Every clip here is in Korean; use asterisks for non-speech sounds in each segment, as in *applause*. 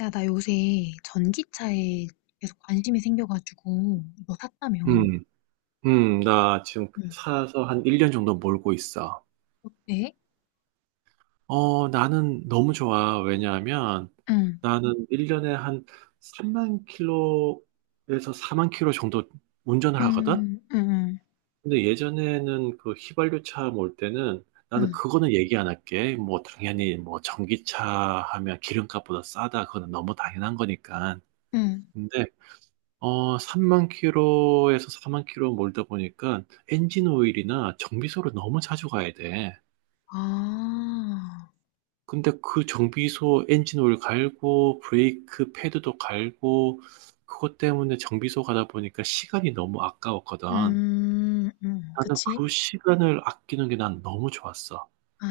야, 나 요새 전기차에 계속 관심이 생겨가지고 이거 샀다며. 음, 나 지금 응. 사서 한 1년 정도 몰고 있어. 어때? 나는 너무 좋아. 왜냐하면 응. 나는 1년에 한 3만 킬로에서 4만 킬로 정도 운전을 하거든? 음, 음, 음, 근데 예전에는 그 휘발유 차 몰 때는 나는 음, 그거는 얘기 안 할게. 뭐, 당연히 뭐, 전기차 하면 기름값보다 싸다. 그거는 너무 당연한 거니까. 음. 근데 3만 킬로에서 4만 킬로 몰다 보니까 엔진 오일이나 정비소를 너무 자주 가야 돼. 아, 근데 그 정비소 엔진 오일 갈고 브레이크 패드도 갈고 그것 때문에 정비소 가다 보니까 시간이 너무 아까웠거든. 나는 그치? 그 시간을 아끼는 게 난 너무 좋았어. 아,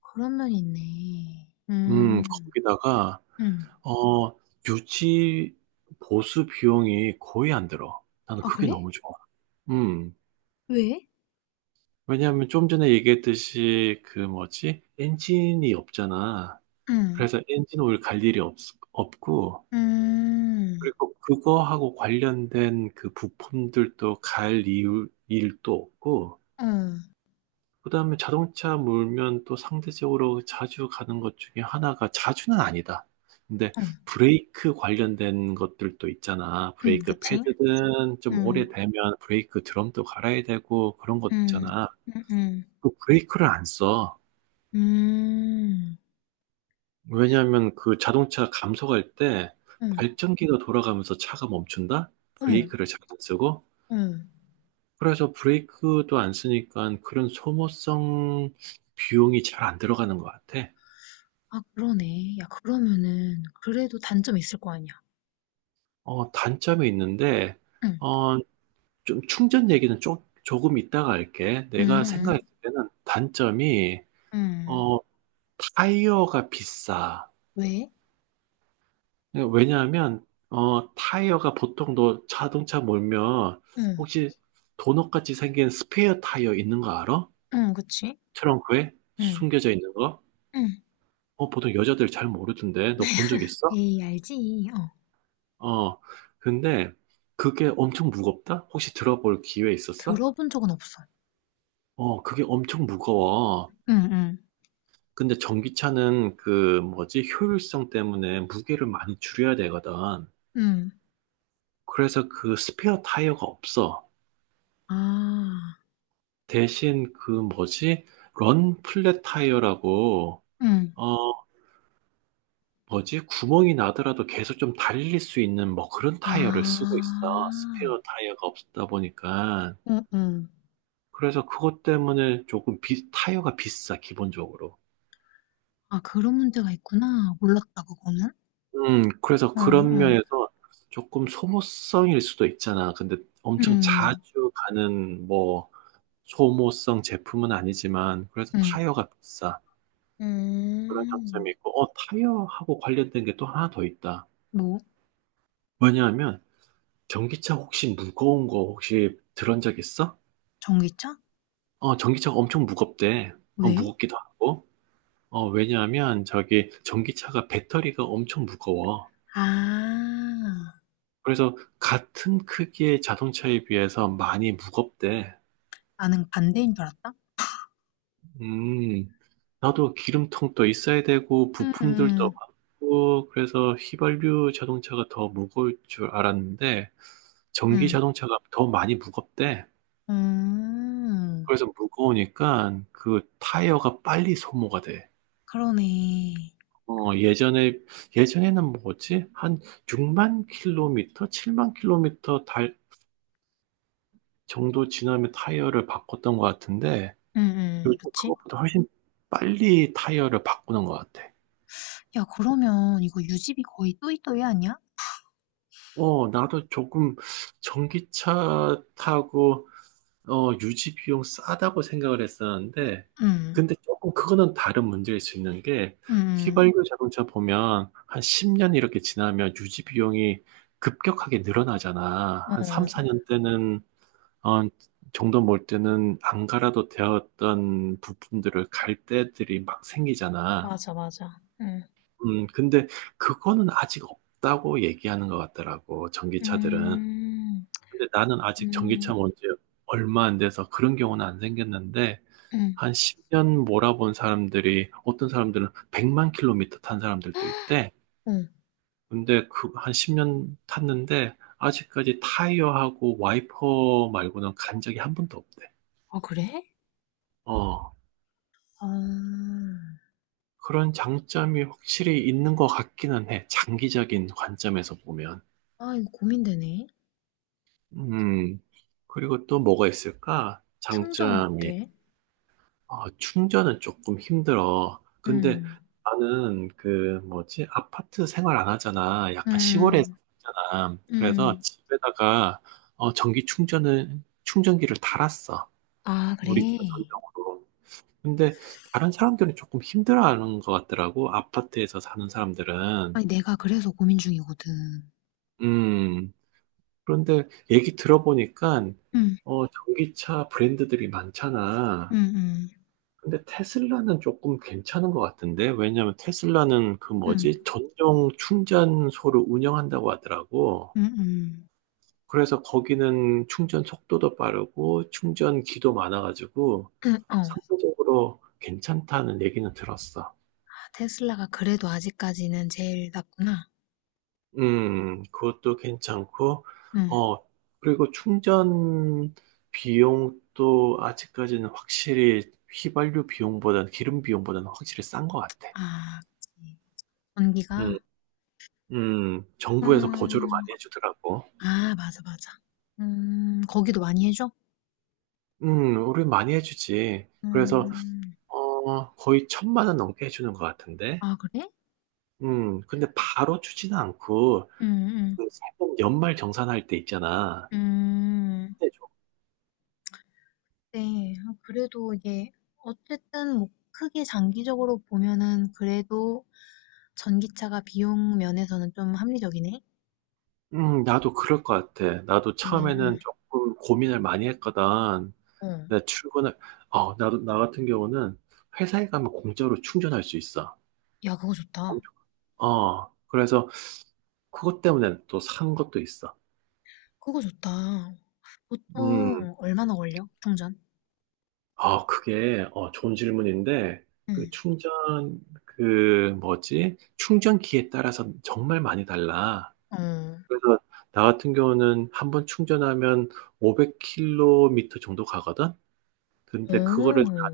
그런 면이 있네. 거기다가 음. 어, 유지 보수 비용이 거의 안 들어. 나는 아, 그게 그래? 너무 좋아. 음. 왜? 왜냐하면 좀 전에 얘기했듯이 그 뭐지? 엔진이 없잖아. 음, 그래서 엔진 오일 갈 일이 없, 없고, 음, 그리고 그거하고 관련된 그 부품들도 일도 없고, 어. 그 다음에 자동차 몰면 또 상대적으로 자주 가는 것 중에 하나가 자주는 아니다. 근데 어. 브레이크 관련된 것들도 있잖아. 브레이크 그치? 패드든 좀 음, 오래되면 브레이크 드럼도 갈아야 되고 그런 것 음, 있잖아. 음, 음, 그 브레이크를 안 써. 음, 왜냐하면 그 자동차 감속할 때 음. 발전기가 돌아가면서 차가 멈춘다? 어머, 브레이크를 잘 안 쓰고? 응. 그래서 브레이크도 안 쓰니까 그런 소모성 비용이 잘 안 들어가는 것 같아. 아 그러네. 야 그러면은 그래도 단점이 있을 거 아니야. 어, 단점이 있는데, 응. 어, 좀 충전 얘기는 조금 이따가 할게. 내가 응응. 생각했을 때는 단점이, 응. 응. 어, 타이어가 비싸. 왜? 왜냐하면 타이어가 보통 너 자동차 몰면 응. 혹시 도넛같이 생긴 스페어 타이어 있는 거 알아? 응, 그치? 트렁크에 응. 숨겨져 있는 거? 응. 어, 보통 여자들 잘 모르던데 너 본 적 있어? 에이, 알지. 어. 어, 근데 그게 엄청 무겁다? 혹시 들어볼 기회 있었어? 들어본 적은 없어. 어, 그게 엄청 무거워. 응, 응. 근데 전기차는 그 뭐지 효율성 때문에 무게를 많이 줄여야 되거든. 응. 그래서 그 스페어 타이어가 없어. 아. 대신 그 뭐지? 런 플랫 타이어라고 응. 어 뭐지? 구멍이 나더라도 계속 좀 달릴 수 있는 뭐 그런 타이어를 쓰고 있어. 아. 스페어 타이어가 없다 보니까. 응, 응. 그래서 그것 때문에 타이어가 비싸, 기본적으로. 아, 그런 문제가 있구나. 몰랐다, 그거는. 그래서 응, 그런 응. 면에서 조금 소모성일 수도 있잖아. 근데 엄청 응. 자주 가는 뭐 소모성 제품은 아니지만 그래서 응. 타이어가 비싸. 그런 장점이 음. 있고, 어, 타이어하고 관련된 게 또 하나 더 있다. 뭐? 왜냐하면, 전기차 혹시 무거운 거 혹시 들은 적 있어? 전기차? 어, 전기차가 엄청 무겁대. 어, 왜? 무겁기도 하고. 어, 왜냐하면, 저기, 전기차가 배터리가 엄청 무거워. 아. 그래서, 같은 크기의 자동차에 비해서 많이 무겁대. 나는 반대인 줄 알았다. 음, 나도 기름통도 있어야 되고, 음음. 부품들도 음. 많고, 그래서 휘발유 자동차가 더 무거울 줄 알았는데, 전기 음. 자동차가 더 많이 무겁대. 음. 그래서 무거우니까 그 타이어가 빨리 소모가 돼. 그러네. 어, 예전에, 예전에는 뭐였지? 한 6만 킬로미터, 7만 킬로미터 달 정도 지나면 타이어를 바꿨던 것 같은데, 음음. 요즘 그치? 그것보다 훨씬 빨리 타이어를 바꾸는 것 같아. 야, 그러면 이거 유지비 거의 또이또이 아니야? 어, 나도 조금 전기차 타고 유지 비용 싸다고 생각을 했었는데, 음. 근데 조금 그거는 다른 문제일 수 있는 게, 음. 휘발유 자동차 보면 한 10년 이렇게 지나면 유지 비용이 급격하게 늘어나잖아. 응, 한 3, 응. 4년 때는, 어, 정도 몰 때는 안 갈아도 되었던 부품들을 갈 때들이 막 생기잖아. 맞아, 맞아. 응. 근데 그거는 아직 없다고 얘기하는 것 같더라고, 전기차들은. 음, 근데 나는 아직 음, 전기차 뭔지 얼마 안 돼서 그런 경우는 안 생겼는데, 응, 한 10년 몰아본 사람들이 어떤 사람들은 100만 킬로미터 탄 사람들도 있대. 응. 근데 그 한 10년 탔는데 아직까지 타이어하고 와이퍼 말고는 간 적이 한 번도 없대. 아, 그래? 어, 아, 그런 장점이 확실히 있는 것 같기는 해. 장기적인 관점에서 보면. 아, 이거 고민되네. 음, 그리고 또 뭐가 있을까? 충전 장점이 어때? 아, 충전은 조금 힘들어. 근데 음. 나는 그 뭐지? 아파트 생활 안 하잖아. 약간 시골에 음. 살잖아. 그래서 음. 집에다가 전기 충전을 충전기를 달았어. 아, 우리 집 그래. 전용으로. 근데 다른 사람들은 조금 힘들어하는 것 같더라고. 아파트에서 사는 사람들은. 아니, 내가 그래서 고민 중이거든. 음. 그런데 얘기 들어보니까 응, 어, 전기차 브랜드들이 응, 많잖아. 응. 근데 테슬라는 조금 괜찮은 것 같은데, 왜냐면 테슬라는 그 응. 뭐지? 전용 충전소를 운영한다고 하더라고. 응응. 그래서 거기는 충전 속도도 빠르고, 충전기도 많아가지고, 응, 어. 상대적으로 괜찮다는 얘기는 들었어. 아, 테슬라가 그래도 아직까지는 제일 낫구나. 그것도 괜찮고, 응. 어, 그리고 충전 비용도 아직까지는 확실히 휘발유 비용보다는 기름 비용보다는 확실히 싼 것 같아. 아, 그치. 전기가? 음. 음. 정부에서 보조를 음. 많이 해 주더라고. 아, 맞아, 맞아. 거기도 많이 해줘? 음. 우리 많이 해 주지. 그래서 음. 거의 1,000만 원 넘게 해 주는 것 같은데. 아, 그래? 음. 근데 바로 주지는 않고 음, 음. 그 세금 연말 정산할 때 있잖아. 음. 그때 줘. 네. 아, 그래도 이게, 어쨌든 뭐, 크게 장기적으로 보면은 그래도 전기차가 비용 면에서는 좀 합리적이네. 음. 나도 그럴 것 같아. 나도 음, 처음에는 쪼끔 고민을 많이 했거든. 어. 내가 출근을 나도 나 같은 경우는 회사에 가면 공짜로 충전할 수 있어. 야, 그거 좋다. 엄청 어. 그래서 그것 때문에 또 산 것도 있어. 그거 좋다. 음. 보통 얼마나 걸려? 충전? 아, 그게, 좋은 질문인데, 그 음. 충전, 그, 뭐지? 충전기에 따라서 정말 많이 달라. 어. 그래서, 나 같은 경우는 한 번 충전하면 500km 정도 가거든? 근데 오. 그거를, 다-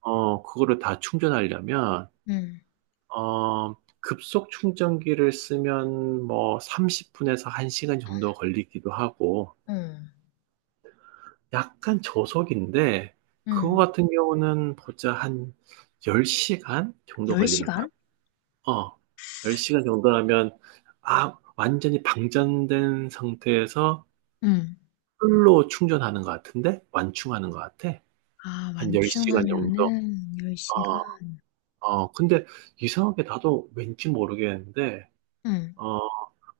그거를 다 충전하려면, 음. 어, 급속 충전기를 쓰면 뭐 30분에서 1시간 정도 걸리기도 하고, 어. 약간 저속인데 그거 음. 같은 경우는 보자 한 10시간 정도 열 걸리는 거야 시간? 어. 10시간 정도라면 아, 완전히 방전된 상태에서 음. 풀로 충전하는 것 같은데 완충하는 것 같아. 아 한 10시간 정도. 완충하면은 열 어. 시간. 어. 근데 이상하게 나도 왠지 모르겠는데 응. 어,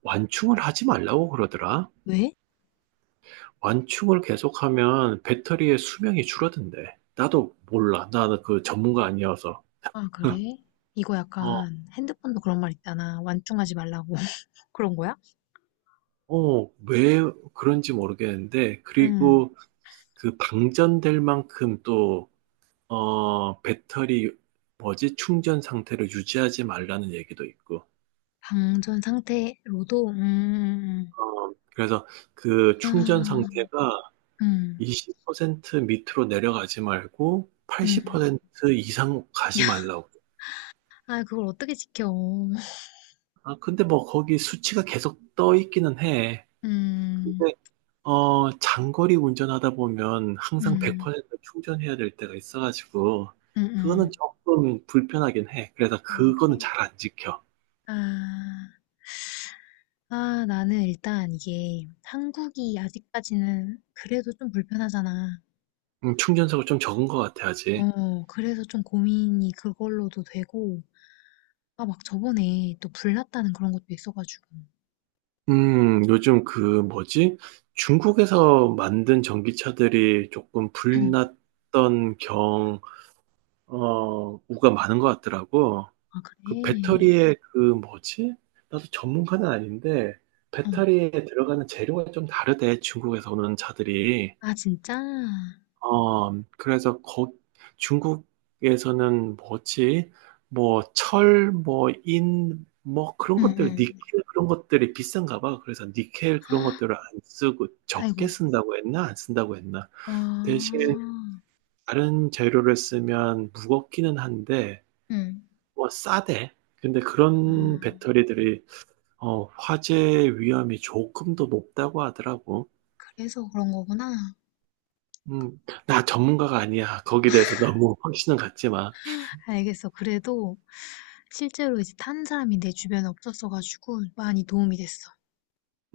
완충을 하지 말라고 그러더라. 왜? 완충을 계속하면 배터리의 수명이 줄어든대. 나도 몰라. 나는 그 전문가 아니어서. 아 그래? 이거 어, 약간 핸드폰도 그런 말 있잖아. 완충하지 말라고. *laughs* 그런 거야? 왜 그런지 모르겠는데, 음. 그리고 그 방전될 만큼 또, 어, 배터리, 뭐지, 충전 상태를 유지하지 말라는 얘기도 있고, 방전 상태로도 그래서 그 충전 아. 상태가 음. 20% 밑으로 내려가지 말고, 음. 80% 이상 가지 말라고. 아 그걸 어떻게 지켜. *laughs* 아, 근데 뭐 거기 수치가 계속 떠 있기는 해. 음. 근데 장거리 운전하다 보면 항상 네. 음. 100% 충전해야 될 때가 있어가지고, 그거는 음음. 조금 불편하긴 해. 그래서 그거는 그래? 잘 안 지켜. 아. 아, 나는 일단 이게 한국이 아직까지는 그래도 좀 불편하잖아. 충전석을 좀 적은 것 같아, 아직. 어, 그래서 좀 고민이 그걸로도 되고, 아, 막 저번에 또 불났다는 그런 것도 있어가지고. 요즘 그, 뭐지? 중국에서 만든 전기차들이 조금 *clears throat* 불났던 경, 우가 많은 것 같더라고. 아, 그 그래? 배터리에 그, 뭐지? 나도 전문가는 아닌데, 어. 배터리에 들어가는 재료가 좀 다르대, 중국에서 오는 차들이. 아, 진짜? 어, 그래서 거, 중국에서는 뭐지? 뭐, 철, 뭐, 인, 뭐, 그런 응, 것들, 응. 니켈 그런 것들이 비싼가 봐. 그래서 니켈 그런 아, 것들을 안 쓰고 적게 아이고. 쓴다고 했나? 안 쓴다고 했나? 아, 대신 다른 재료를 쓰면 무겁기는 한데, 응, 뭐, 싸대. 근데 그런 아, 배터리들이, 화재 위험이 조금 더 높다고 하더라고. 그래서 그런 거구나. 음, 나 전문가가 아니야. 거기에 대해서 너무 *laughs* 확신은 갖지 마. 알겠어. 그래도 실제로 이제 탄 사람이 내 주변에 없었어가지고 많이 도움이 됐어.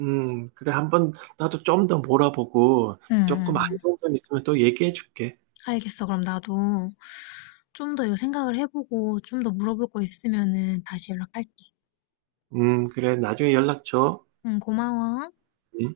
그래, 한번 나도 좀 더 몰아보고 응, 조금 안 응, 좋은 점 있으면 또 얘기해 줄게. 알겠어. 그럼 나도 좀 더 이거 생각을 해보고 좀 더 물어볼 거 있으면은 다시 연락할게. 그래, 나중에 연락 줘. 응, 고마워. 음.